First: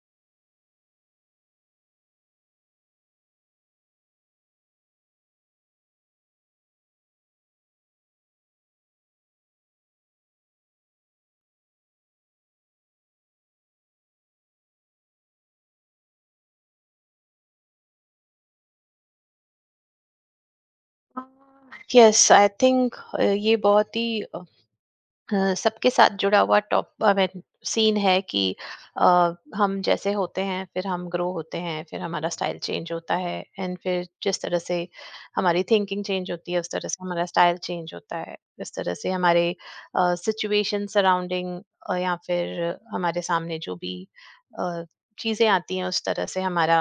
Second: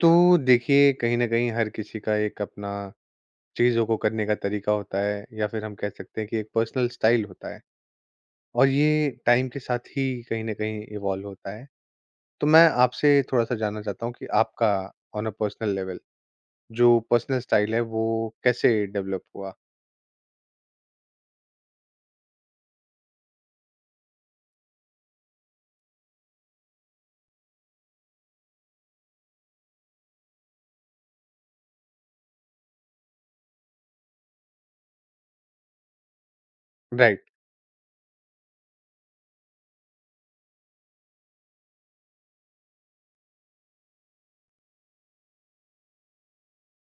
तो देखिए कहीं न कहीं हर किसी का एक अपना चीज़ों को करने का तरीका होता है या फिर हम कह सकते हैं कि एक पर्सनल स्टाइल होता है और ये टाइम के साथ ही कहीं न कहीं इवॉल्व होता है। तो मैं आपसे थोड़ा-सा जानना चाहता हूँ कि आपका ऑन अ पर्सनल लेवल जो पर्सनल स्टाइल है वो कैसे डेवलप हुआ? यस आई थिंक ये बहुत ही सबके साथ जुड़ा हुआ टॉप आई मीन सीन है कि अ, हम जैसे होते हैं, फिर हम ग्रो होते हैं, फिर हमारा स्टाइल चेंज होता है। एंड फिर जिस तरह से हमारी थिंकिंग चेंज होती है उस तरह से राइट, हमारा स्टाइल चेंज होता है। इस तरह से हमारे सिचुएशन सराउंडिंग या फिर हमारे सामने जो भी अ, चीजें आती हैं उस तरह से हमारा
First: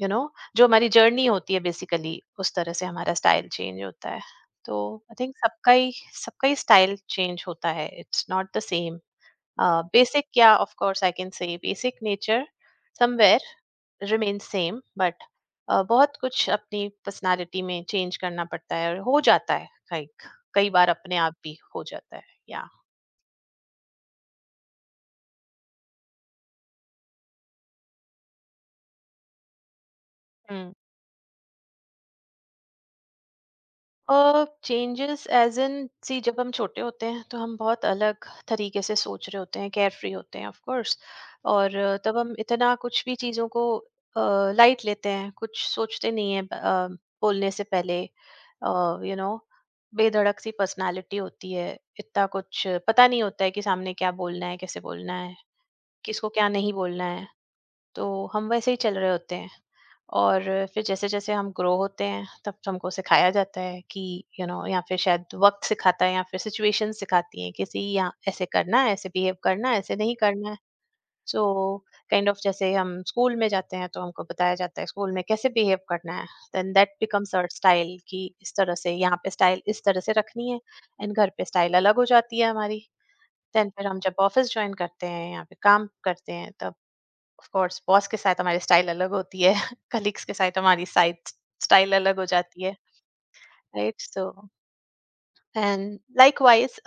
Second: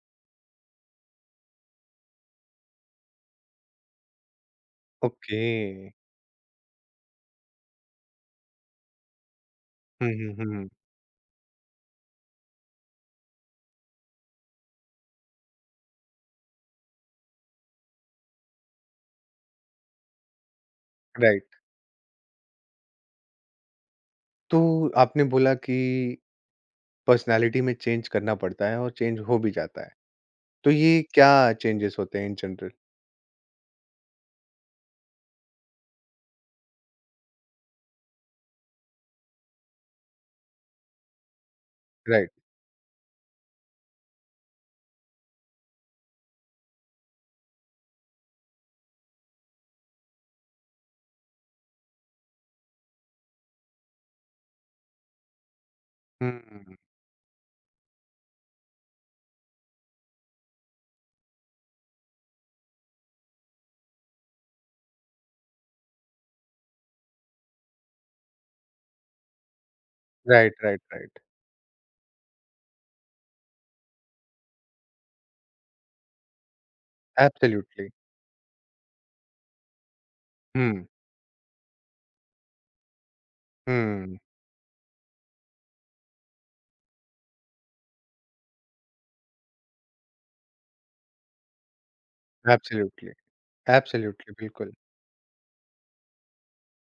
यू you नो know, जो हमारी जर्नी होती है बेसिकली उस तरह से हमारा स्टाइल चेंज होता है। तो आई थिंक ओके। सबका ही स्टाइल चेंज होता है, it's not the same. Hmm, basic hmm, या hmm. Of course I can say basic nature somewhere remain same but बहुत कुछ अपनी पर्सनालिटी में चेंज करना पड़ता है और हो जाता है। लाइक कई बार अपने आप राइट, भी हो जाता है या। तो आपने बोला कि पर्सनैलिटी में चेंज करना पड़ता है और चेंज हो भी जाता है। तो ये क्या चेंजेस होते हैं in general? Changes as in see, जब हम छोटे होते हैं तो हम बहुत अलग तरीके से सोच रहे होते हैं, केयर फ्री होते हैं ऑफ कोर्स। और तब राइट, हम इतना कुछ भी चीज़ों को लाइट लेते हैं, कुछ सोचते नहीं है बोलने से पहले। यू नो, बेधड़क सी पर्सनालिटी होती है, इतना कुछ पता नहीं होता है कि सामने क्या बोलना है, कैसे बोलना है, किसको क्या नहीं हुँ। बोलना है। तो हम वैसे ही चल रहे होते हैं। और फिर जैसे जैसे हम ग्रो होते हैं तब हमको सिखाया जाता है कि यू नो, या फिर शायद वक्त सिखाता है या फिर सिचुएशन सिखाती है किसी यहाँ ऐसे करना है, ऐसे बिहेव करना है, ऐसे नहीं करना राइट, है। Right, right. So kind of जैसे हम स्कूल में जाते हैं तो हमको बताया जाता है स्कूल में कैसे बिहेव करना है। Then that becomes our absolutely. Style कि इस तरह से, यहाँ पे स्टाइल इस तरह से रखनी है। हुँ, एंड घर पे स्टाइल अलग हो जाती है हमारी। देन फिर हम जब हुँ। ऑफिस ज्वाइन करते हैं या फिर काम करते हैं तब ऑफ कोर्स बॉस के साथ हमारी स्टाइल अलग होती है कलीग्स के साथ हमारी साइड स्टाइल अलग हो जाती है। एब्सोल्युटली, राइट सो एब्सोल्युटली, बिल्कुल। एंड लाइकवाइज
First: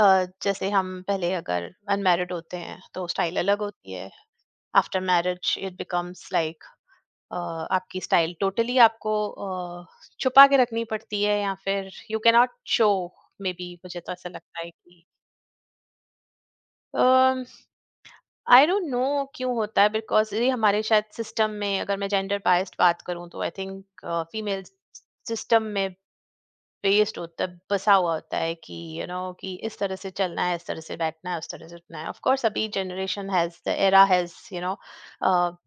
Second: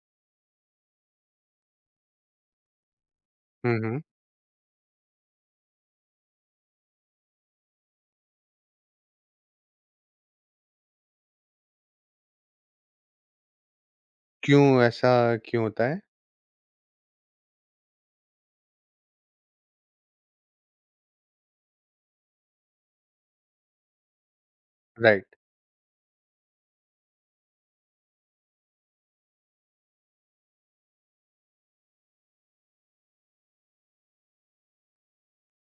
जैसे हम पहले अगर अनमैरिड होते हैं तो स्टाइल अलग हुँ, होती हुँ। है। After marriage it becomes like आपकी स्टाइल टोटली आपको छुपा के रखनी पड़ती है या फिर you can not show. May be मुझे तो ऐसा लगता क्यों है कि ऐसा क्यों होता है? आई डोंट नो क्यों होता है, बिकॉज ये हमारे शायद सिस्टम में, अगर मैं जेंडर बायस्ड बात करूं तो I think female right. System में बेस्ड होता है, बसा हुआ होता है कि यू you नो know, कि इस तरह से चलना है, इस तरह से बैठना है, उस तरह से उठना है। ऑफ कोर्स अभी generation has the era has you know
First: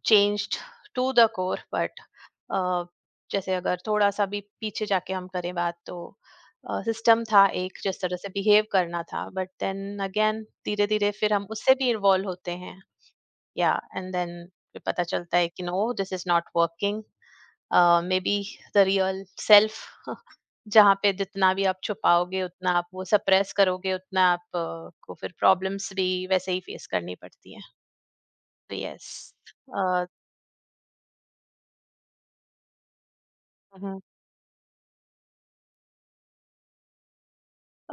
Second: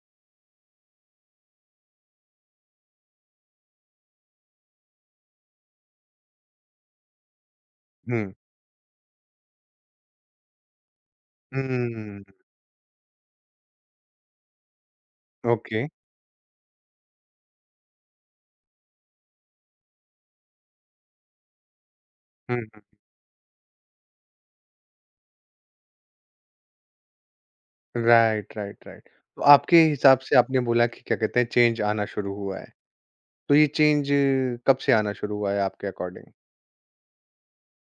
changed to the core, but जैसे अगर थोड़ा सा भी पीछे जाके हम करें बात तो सिस्टम था एक जिस तरह हुँ, से बिहेव करना था। बट देन अगेन धीरे धीरे फिर हम उससे भी हुँ, इन्वॉल्व होते हैं। yeah and then फिर पता चलता है कि okay. No this is not working. May be the real self जहाँ पे जितना भी आप छुपाओगे, हुँ, उतना हुँ। आप वो सप्रेस करोगे, उतना आप को फिर प्रॉब्लम्स भी वैसे ही फेस करनी पड़ती है। राइट, तो राइट, राइट। यस। तो आपके हिसाब से आपने बोला कि क्या कहते हैं चेंज आना शुरू हुआ है। तो ये चेंज कब से आना शुरू हुआ है आपके अकॉर्डिंग?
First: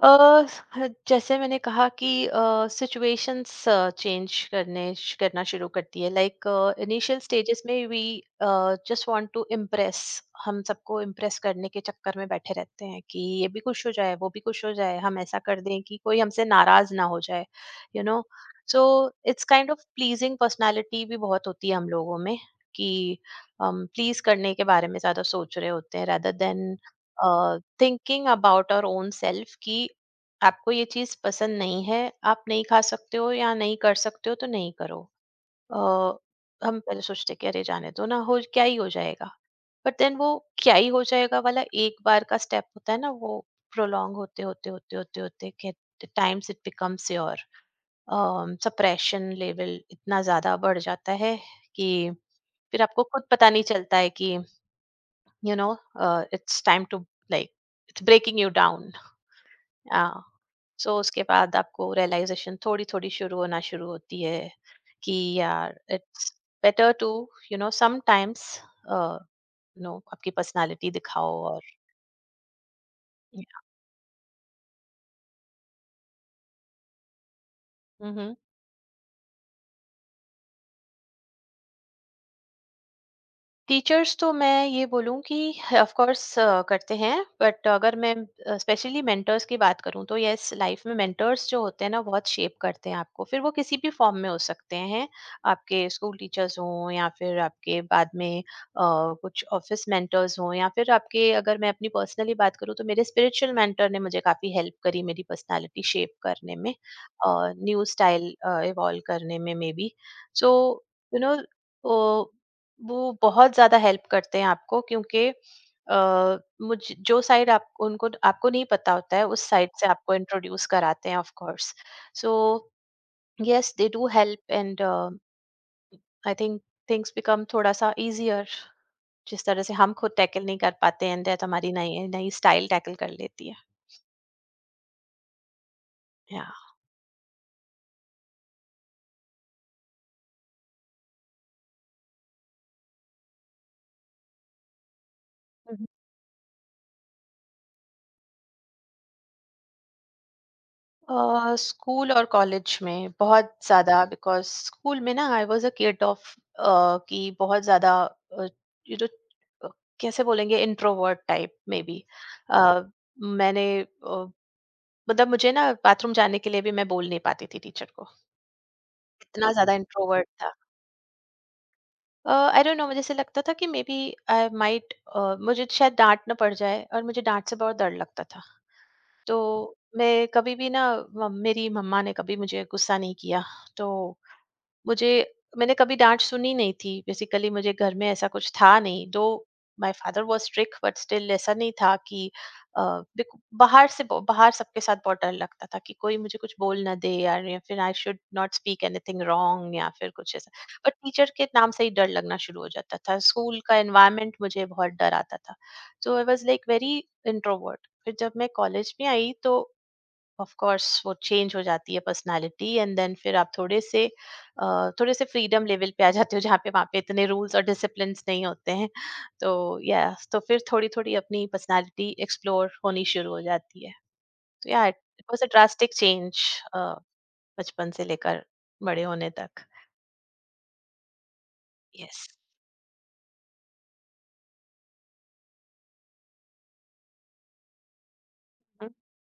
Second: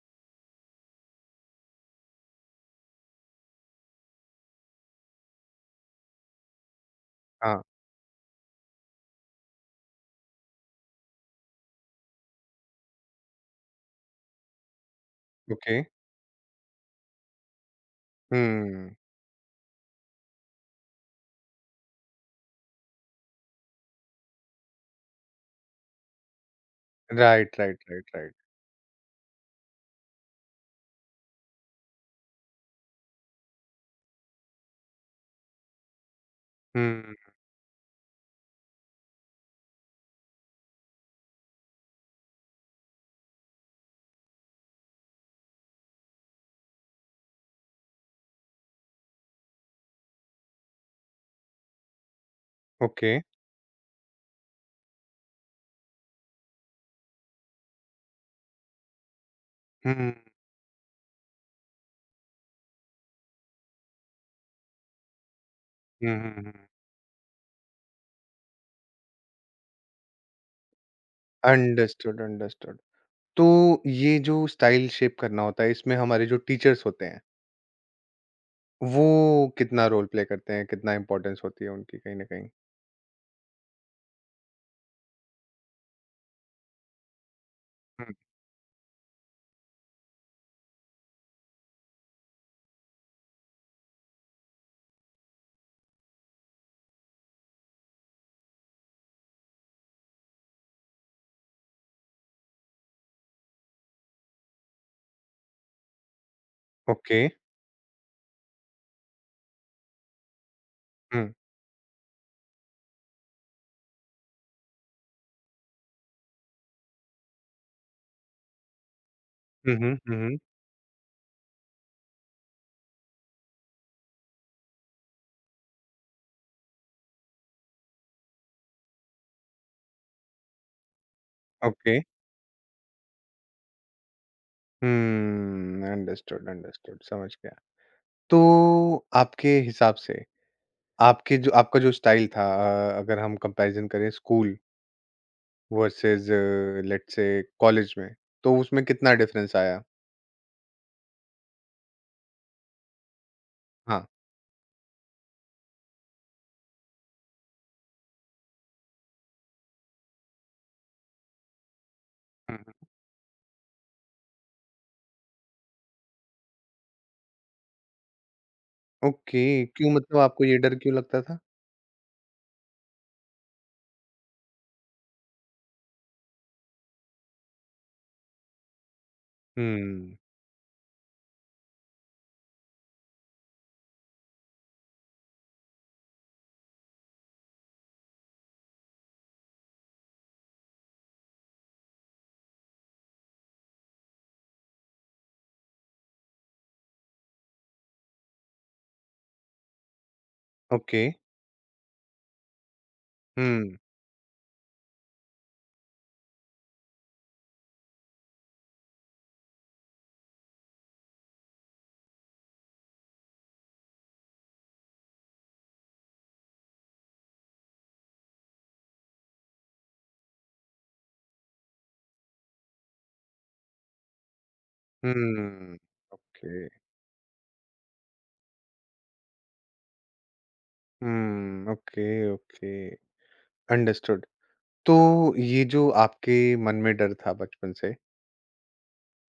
अ, जैसे मैंने कहा कि सिचुएशंस चेंज करने करना शुरू करती है। लाइक इनिशियल हाँ, स्टेजेस में we just want to impress, हम सबको इम्प्रेस करने के चक्कर में बैठे रहते हैं कि ये भी खुश हो जाए, वो भी खुश हो जाए, हम ऐसा कर ओके। दें कि कोई हमसे नाराज ना हो जाए। You know, so hmm. It's kind of pleasing personality भी बहुत होती है हम लोगों में कि हम प्लीज करने के बारे में ज्यादा सोच रहे होते हैं rather then right, right, right, thinking right. About our own self कि आपको ये चीज पसंद नहीं है, आप नहीं खा सकते हो या नहीं कर सकते हो तो नहीं करो। अ, हम पहले हुँ, सोचते कि अरे जाने दो ना, हो क्या ही हो जाएगा। बट देन वो क्या ही हो जाएगा वाला एक बार का स्टेप होता है ना, वो प्रोलॉन्ग होते होते होते होते होते times it becomes your suppression level इतना ज्यादा बढ़ जाता है कि फिर आपको ओके। खुद पता नहीं चलता है कि you know it's time to like it's breaking you down. Hmm, hmm, हाँ, सो उसके बाद आपको रियलाइजेशन थोड़ी थोड़ी शुरू होना शुरू होती है कि यार हुँ, it's hmm. Better to you know sometimes you know आपकी पर्सनालिटी दिखाओ और। Understood, understood. तो ये जो स्टाइल शेप करना होता है इसमें हमारे जो टीचर्स होते हैं, हम्म, वो कितना रोल प्ले करते हैं, कितना इम्पोर्टेंस होती है उनकी कहीं न कहीं? टीचर्स तो मैं ये बोलूँ कि ऑफ़ कोर्स करते हैं, बट अगर हुँ, मैं स्पेशली मेंटर्स की बात करूँ तो येस, लाइफ में मेंटर्स जो होते हैं ना बहुत शेप करते हैं आपको। फिर वो किसी भी फ़ॉर्म में हो सकते हैं, आपके स्कूल टीचर्स हों या फिर आपके बाद में कुछ ऑफ़िस मेंटर्स हों, या फिर आपके, अगर मैं अपनी पर्सनली बात करूँ तो मेरे स्पिरिचुअल मेंटर ने मुझे काफ़ी हेल्प करी मेरी पर्सनैलिटी शेप करने में ओके। और न्यू स्टाइल इवॉल्व करने में maybe. So you hmm, know, तो वो बहुत ज़्यादा हेल्प करते हैं आपको, क्योंकि मुझ जो साइड आप उनको आपको नहीं पता होता है उस साइड हुँ, से हुँ, आपको हुँ, हुँ, इंट्रोड्यूस कराते हैं of course. So yes they do help and I think things become थोड़ा सा इजियर, जिस तरह से हम खुद टैकल नहीं कर पाते एंड दैट हमारी ओके। नई नई स्टाइल टैकल कर लेती है। या। अंडरस्टूड, अंडरस्टूड समझ गया। तो आपके हिसाब से आपके जो आपका जो स्टाइल था अगर हम कंपैरिज़न करें school versus let's say college में, तो उसमें कितना डिफरेंस आया? स्कूल और कॉलेज में बहुत ज़्यादा, हाँ। बिकॉज़ स्कूल में ना I was a kid of कि बहुत ज़्यादा अ, यू नो अ, कैसे बोलेंगे, इंट्रोवर्ट टाइप मे बी। हुँ, अ, हुँ, मैंने मतलब मुझे ना बाथरूम जाने के लिए भी मैं बोल नहीं पाती थी टीचर को, ओके, इतना ज़्यादा क्यों मतलब इंट्रोवर्ट आपको था। ये डर क्यों लगता था? आई डोंट नो, मुझे ऐसे लगता था कि मे बी आई माइट मुझे शायद डाँट ना पड़ जाए, और मुझे डाँट से बहुत डर लगता था। तो हुँ, मैं कभी भी ना, म मेरी मम्मा ने कभी मुझे गुस्सा नहीं किया, तो मुझे, मैंने कभी डाँट सुनी नहीं थी, बेसिकली मुझे घर में ऐसा कुछ था नहीं। Though my father was strict but still ऐसा नहीं था कि अ, देखो। बाहर से, ब बाहर सबके साथ बहुत डर लगता था कि कोई मुझे कुछ बोल ना दे यार, या फिर I should not speak anything wrong या फिर कुछ ऐसा। But okay. टीचर के नाम से ही डर लगना शुरू हो जाता था, स्कूल का हुँ, एनवायरनमेंट मुझे बहुत डर आता था। So I was like very introvert. फिर जब मैं कॉलेज में आई तो ऑफ कोर्स वो चेंज हो जाती है पर्सनालिटी, एंड देन फिर आप थोड़े से थोड़े से फ्रीडम लेवल पे आ जाते हो, जहाँ पे, वहाँ पे इतने रूल्स और डिसिप्लिन नहीं होते हैं, तो या तो फिर थोड़ी थोड़ी अपनी पर्सनालिटी एक्सप्लोर होनी शुरू हो जाती है। तो yeah it was a hmm. Drastic change, okay. बचपन से लेकर बड़े होने तक। Hmm, okay, yes. Okay, understood. तो ये जो आपके मन में डर था बचपन से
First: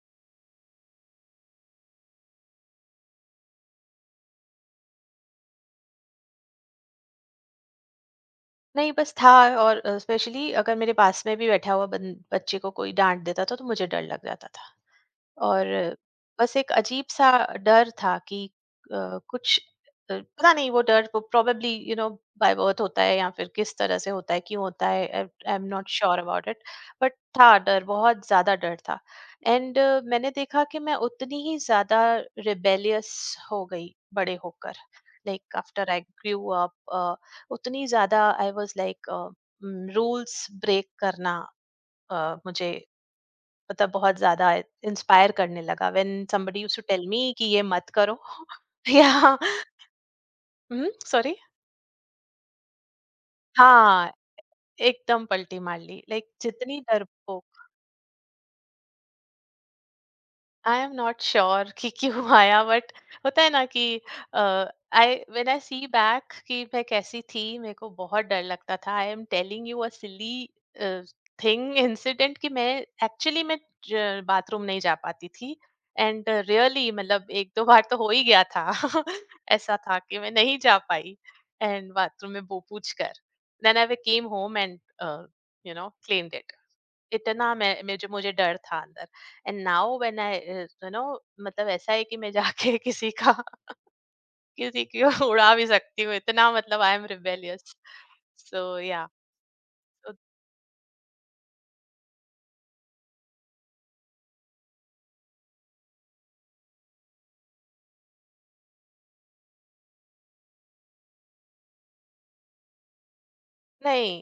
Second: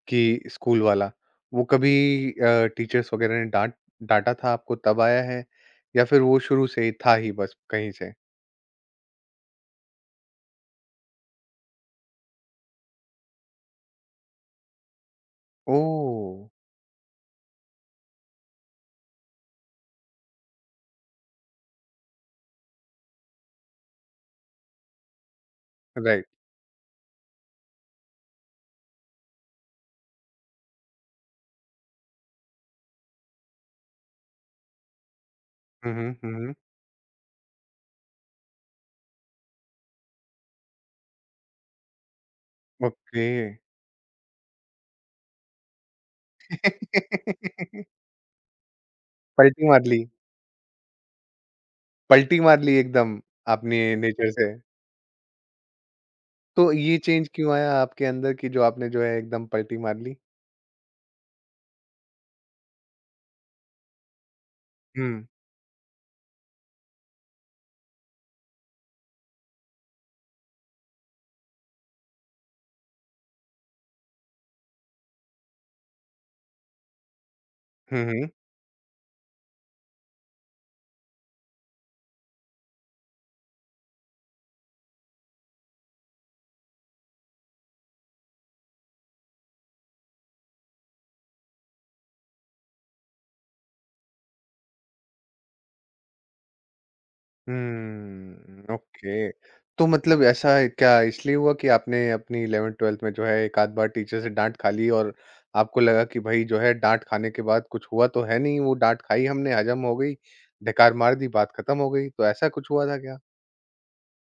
कि स्कूल वाला, वो कभी टीचर्स वगैरह ने डाँटा था आपको तब आया है या फिर वो शुरू से ही था ही बस कहीं से? नहीं, बस था, और स्पेशली अगर मेरे पास में भी बैठा हुआ बच्चे को कोई डांट देता था तो मुझे डर लग जाता था, और ओह! बस एक अजीब-सा डर था कि अ, कुछ, पता नहीं वो डर वो probably you know by birth होता है या फिर किस तरह से होता है, क्यों होता है, I am not sure right. About it. But था डर, बहुत ज़्यादा डर था, एंड मैंने देखा कि मैं उतनी ही ज़्यादा रिबेलियस हो गई बड़े होकर, like after hmm, I hmm, hmm, grew hmm. Up. उतनी ज़्यादा I was like rules break करना मुझे ओके। मतलब बहुत ज़्यादा इंस्पायर करने लगा when somebody used to tell me कि ये मत करो या। पलटी मार ली, हुँ, सॉरी। पलटी मार ली एकदम आपने हाँ, नेचर से। एकदम पलटी मार ली, लाइक तो जितनी ये डर। चेंज क्यों आया आपके अंदर कि जो आपने जो है एकदम पलटी मार ली? आई एम नॉट श्योर कि क्यों आया, बट होता है ना कि आई हुँ। व्हेन आई सी बैक कि मैं कैसी थी, मेरे को बहुत डर लगता था। I am telling you a silly thing incident कि मैं, एक्चुअली मैं बाथरूम नहीं जा पाती थी, एंड रियली मतलब एक दो बार तो हुँ, हो ही हुँ। गया था ऐसा था कि मैं नहीं जा पाई, एंड बाथरूम में वो पूछ कर then I came home and you know claimed, इतना मैं मुझे मुझे डर था अंदर, and now when I you know, मतलब ऐसा है कि मैं जाके किसी का किसी की उड़ा भी सकती हूँ, इतना मतलब आई एम रिबेलियस। सो हुँ, या। ओके। तो मतलब ऐसा क्या इसलिए हुआ कि आपने अपनी 11th-12th में जो है एक आध बार टीचर से डाँट खा ली और आपको लगा कि भई जो है डाँट खाने के बाद कुछ हुआ तो है नहीं, वो डाँट खाई हमने, हज़म हो गई, ढेकार मार दी, बात खत्म हो गई, तो ऐसा कुछ हुआ था क्या? नहीं,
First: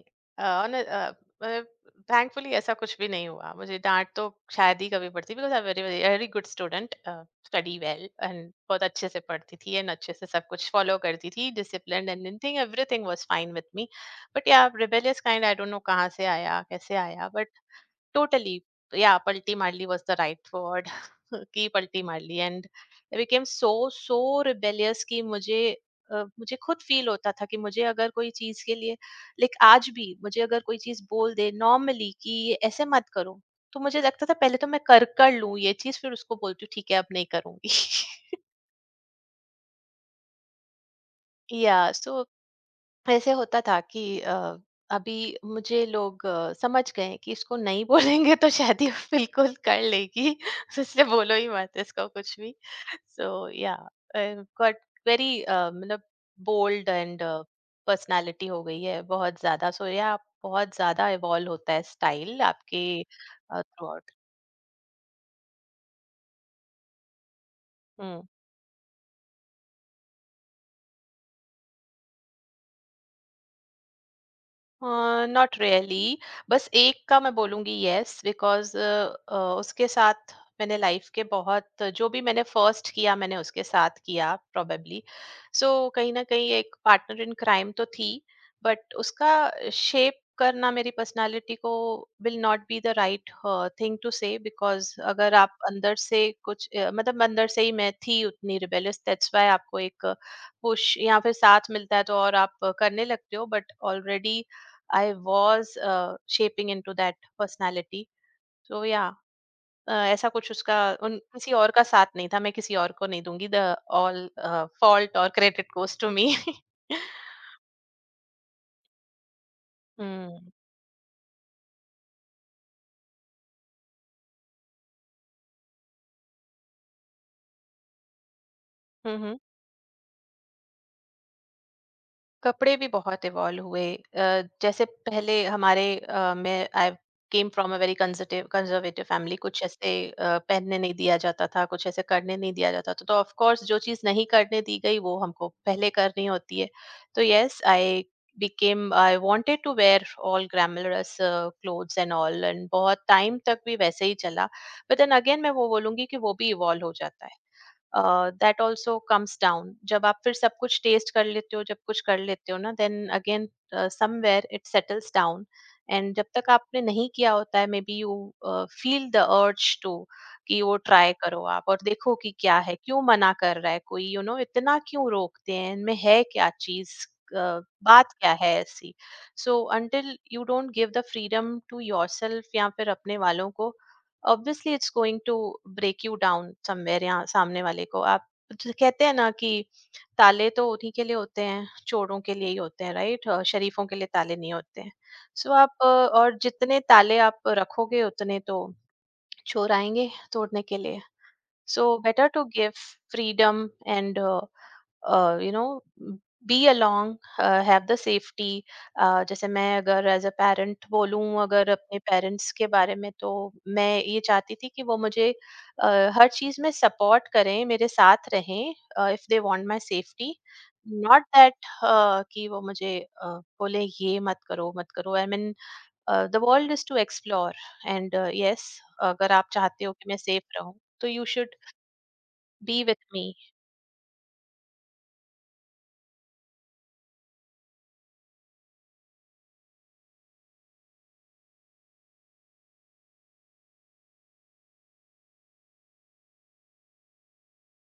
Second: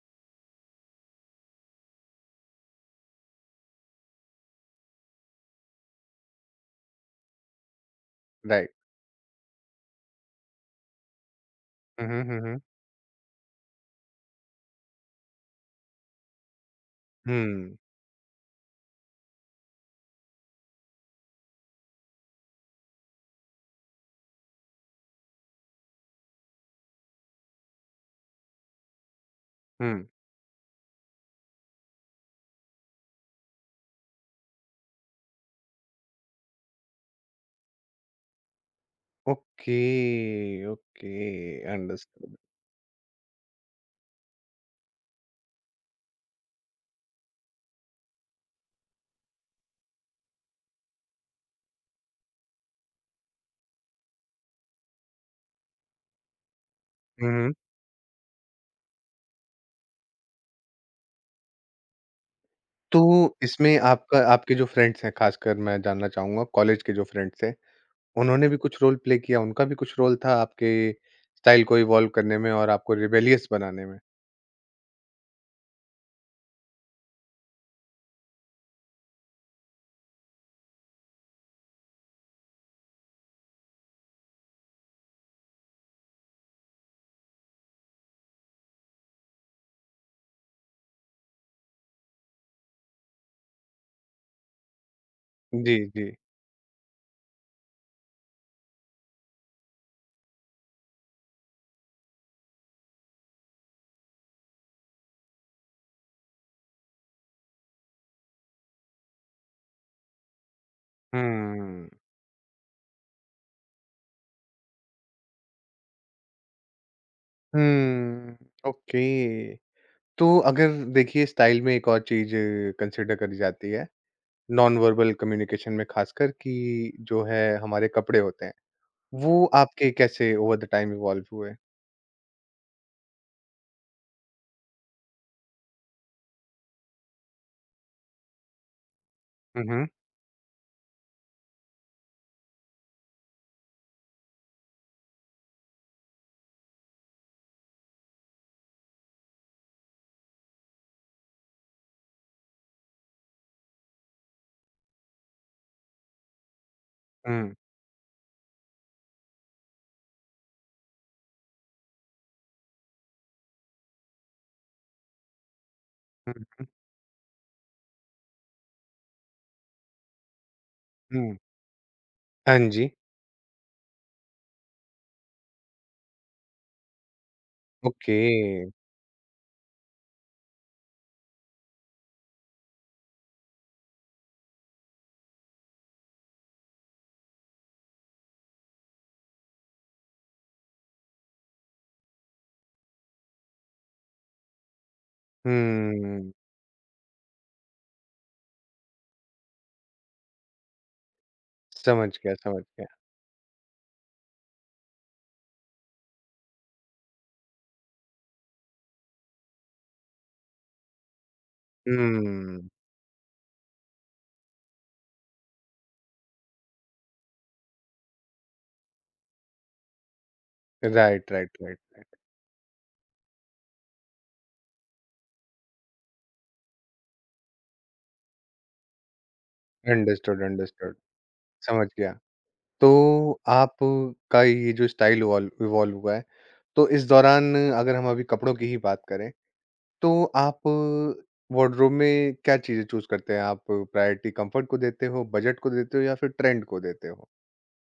थैंकफुली ऐसा कुछ भी नहीं हुआ, मुझे डांट तो शायद ही कभी पड़ती because I very very good student, study well and right. बहुत अच्छे से पढ़ती थी, एंड अच्छे से सब कुछ फॉलो करती थी, हुँ, discipline hmm, and hmm, anything hmm. Everything was fine with me. But yeah rebellious kind, I don't know कहाँ से आया कैसे आया, बट हुँ, Totally. Yeah, "पलटी मार ली" was the right word कि पलटी मार ली and I became so rebellious कि मुझे मुझे खुद फील होता था कि मुझे अगर कोई चीज के लिए, लाइक आज हुँ। भी मुझे अगर कोई चीज बोल दे नॉर्मली कि ये ऐसे मत करो तो मुझे लगता था पहले तो मैं कर कर लूं ये चीज, फिर उसको बोलती हूँ ठीक है अब नहीं करूंगी। ओके, ओके, या सो अंडरस्टूड। ऐसे होता था कि अभी मुझे लोग समझ गए हैं कि इसको नहीं बोलेंगे तो शादी बिल्कुल कर लेगी तो इसलिए बोलो ही मत इसको कुछ भी। सो या गॉट वेरी मतलब बोल्ड एंड हुँ, हुँ। पर्सनालिटी हो गई है बहुत ज्यादा। सो या बहुत ज्यादा इवॉल्व होता है स्टाइल आपके तो इसमें थ्रू आपका आपके जो फ्रेंड्स हैं, खासकर मैं जानना चाहूँगा कॉलेज के जो फ्रेंड्स थे आउट। उन्होंने भी कुछ रोल प्ले किया, उनका भी कुछ रोल था आपके स्टाइल को इवॉल्व करने में और आपको रिबेलियस बनाने में? नॉट रियली, बस एक का मैं बोलूंगी यस, बिकॉज उसके साथ मैंने लाइफ के बहुत, जो भी मैंने फर्स्ट किया मैंने उसके साथ किया प्रोबेबली। सो कहीं ना कहीं एक पार्टनर इन क्राइम तो थी, बट उसका शेप करना मेरी पर्सनालिटी को will not be the right thing to say. Because अगर आप जी, अंदर जी। से कुछ मतलब अंदर से ही मैं थी उतनी रिबेलियस, दैट्स वाई आपको एक पुश या फिर साथ मिलता है तो और आप करने लगते हो। But already I was shaping into that personality. So yeah, ऐसा कुछ उसका, उन किसी और का हुँ। साथ नहीं था, मैं किसी और को नहीं दूंगी द ऑल फॉल्ट और credit goes to me. Hmm, okay. तो हम्म। अगर देखिए स्टाइल में एक और चीज़ कंसिडर करी जाती है, नॉन वर्बल कम्युनिकेशन में खासकर कि जो है हमारे कपड़े होते हैं, हम्म, वो आपके कैसे ओवर द टाइम इवॉल्व हुए? कपड़े भी बहुत इवॉल्व हुए। जैसे पहले हमारे, मैं I came from a very conservative conservative family, हुँ, कुछ हुँ। ऐसे पहनने नहीं दिया जाता था, कुछ ऐसे करने नहीं दिया जाता था। तो ऑफ कोर्स जो चीज़ नहीं करने दी गई वो हमको पहले करनी होती है। तो yes, I became I wanted to wear all glamorous clothes and all, and बहुत टाइम तक भी वैसे ही चला, but then again मैं वो बोलूंगी कि वो भी इवॉल्व हो जाता है। हुँ, दैट ऑल्सो कम्स डाउन जब आप फिर सब कुछ टेस्ट कर लेते हो, जब कुछ कर लेते हो ना, then again somewhere it settles down. And जब तक हुँ, आपने नहीं किया होता है, maybe you feel the urge to कि वो ट्राई हुँ। करो आप और देखो कि हाँ क्या है, जी, क्यों मना कर रहा है कोई, यू you नो इतना क्यों रोकते हैं, इनमें है क्या चीज, बात ओके। क्या है ऐसी। So until you don't give the freedom to yourself या फिर अपने वालों को, obviously it's going to break you down somewhere. यहाँ सामने वाले को आप, जो कहते हैं ना कि ताले तो उन्हीं के लिए होते हैं, चोरों के लिए ही होते हैं राइट, शरीफों के लिए ताले नहीं होते हैं। सो आप हुँ, और जितने ताले आप रखोगे उतने तो चोर आएंगे तोड़ने के लिए। So समझ better गया, to समझ give गया। freedom and you know be along have the safety। जैसे मैं अगर एज अ पेरेंट बोलूँ, अगर अपने पेरेंट्स हुँ, के बारे में, तो मैं ये चाहती थी कि वो मुझे हर चीज़ में सपोर्ट करें, मेरे साथ रहें, if they want my safety. Not right, right, that right, right. कि वो मुझे बोले ये मत करो, मत करो। I mean the world is to explore, and yes, अगर आप चाहते हो कि मैं अंडरस्टूड, सेफ रहूं अंडरस्टूड, तो यू शुड समझ गया। बी तो विथ मी। आपका ये जो स्टाइल इवॉल्व इवॉल्व हुआ है, तो इस दौरान अगर हम अभी कपड़ों की ही बात करें, तो आप वार्डरोब में क्या चीज़ें चूज़ करते हैं? आप प्रायोरिटी कम्फर्ट को देते हो, बजट को देते हो या फिर ट्रेंड को देते हो?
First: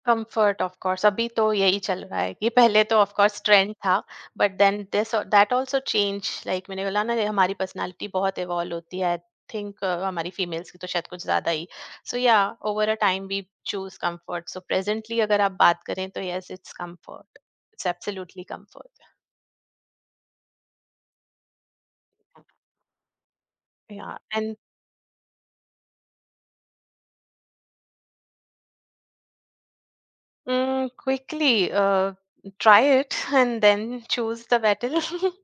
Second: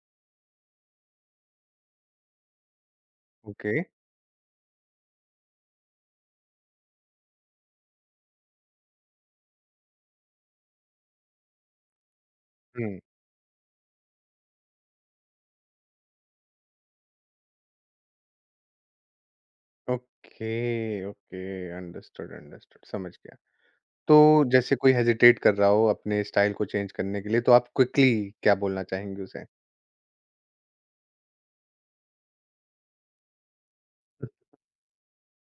कंफर्ट ऑफ कोर्स, अभी तो यही चल रहा है कि पहले तो ऑफ कोर्स ओके, ट्रेंड था, but then this that also change. Like मैंने बोला ना, ये हमारी पर्सनालिटी बहुत इवॉल्व होती है, आई थिंक हमारी फीमेल्स की तो शायद कुछ ज्यादा ही। So yeah over a hmm, time we choose comfort. So presently अगर आप बात करें तो yes, it's comfort, it's absolutely comfort. Okay, okay, understood, understood, समझ गया। Yeah, तो and जैसे कोई हेजिटेट कर रहा हो अपने स्टाइल को चेंज करने के लिए, तो आप क्विकली क्या बोलना चाहेंगे उसे? Quickly uh, try it and then choose the battle.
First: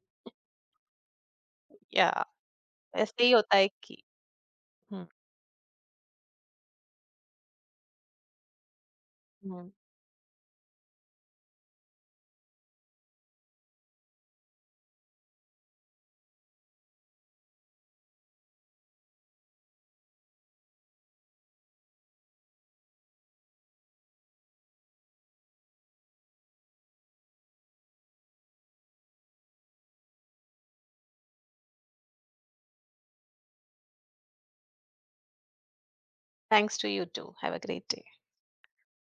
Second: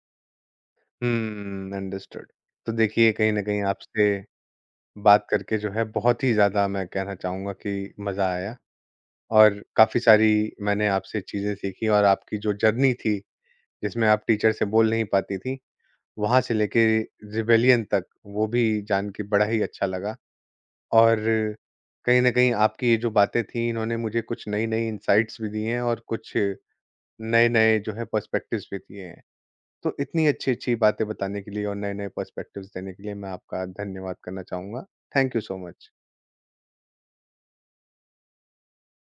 हुँ, Yeah, अंडरस्टूड। तो देखिए ऐसे ही कहीं न होता कहीं है कि आपसे हम्म। बात करके जो है बहुत ही ज़्यादा मैं कहना चाहूँगा कि मज़ा आया और हम्म। काफ़ी सारी मैंने आपसे चीज़ें सीखी और आपकी जो जर्नी थी, जिसमें आप टीचर से बोल नहीं पाती थीं, वहाँ से लेके रिबेलियन तक, वो भी जान के बड़ा ही अच्छा लगा। और कहीं न कहीं आपकी ये जो बातें थीं, इन्होंने मुझे कुछ नई-नई इनसाइट्स भी दी हैं और कुछ नए-नए जो है पर्सपेक्टिव्स भी दिए हैं। तो इतनी अच्छी-अच्छी बातें बताने के लिए और नए-नए पर्सपेक्टिव्स देने के लिए मैं आपका धन्यवाद करना चाहूँगा। Thank you so much. Thanks to you too. Have a great day.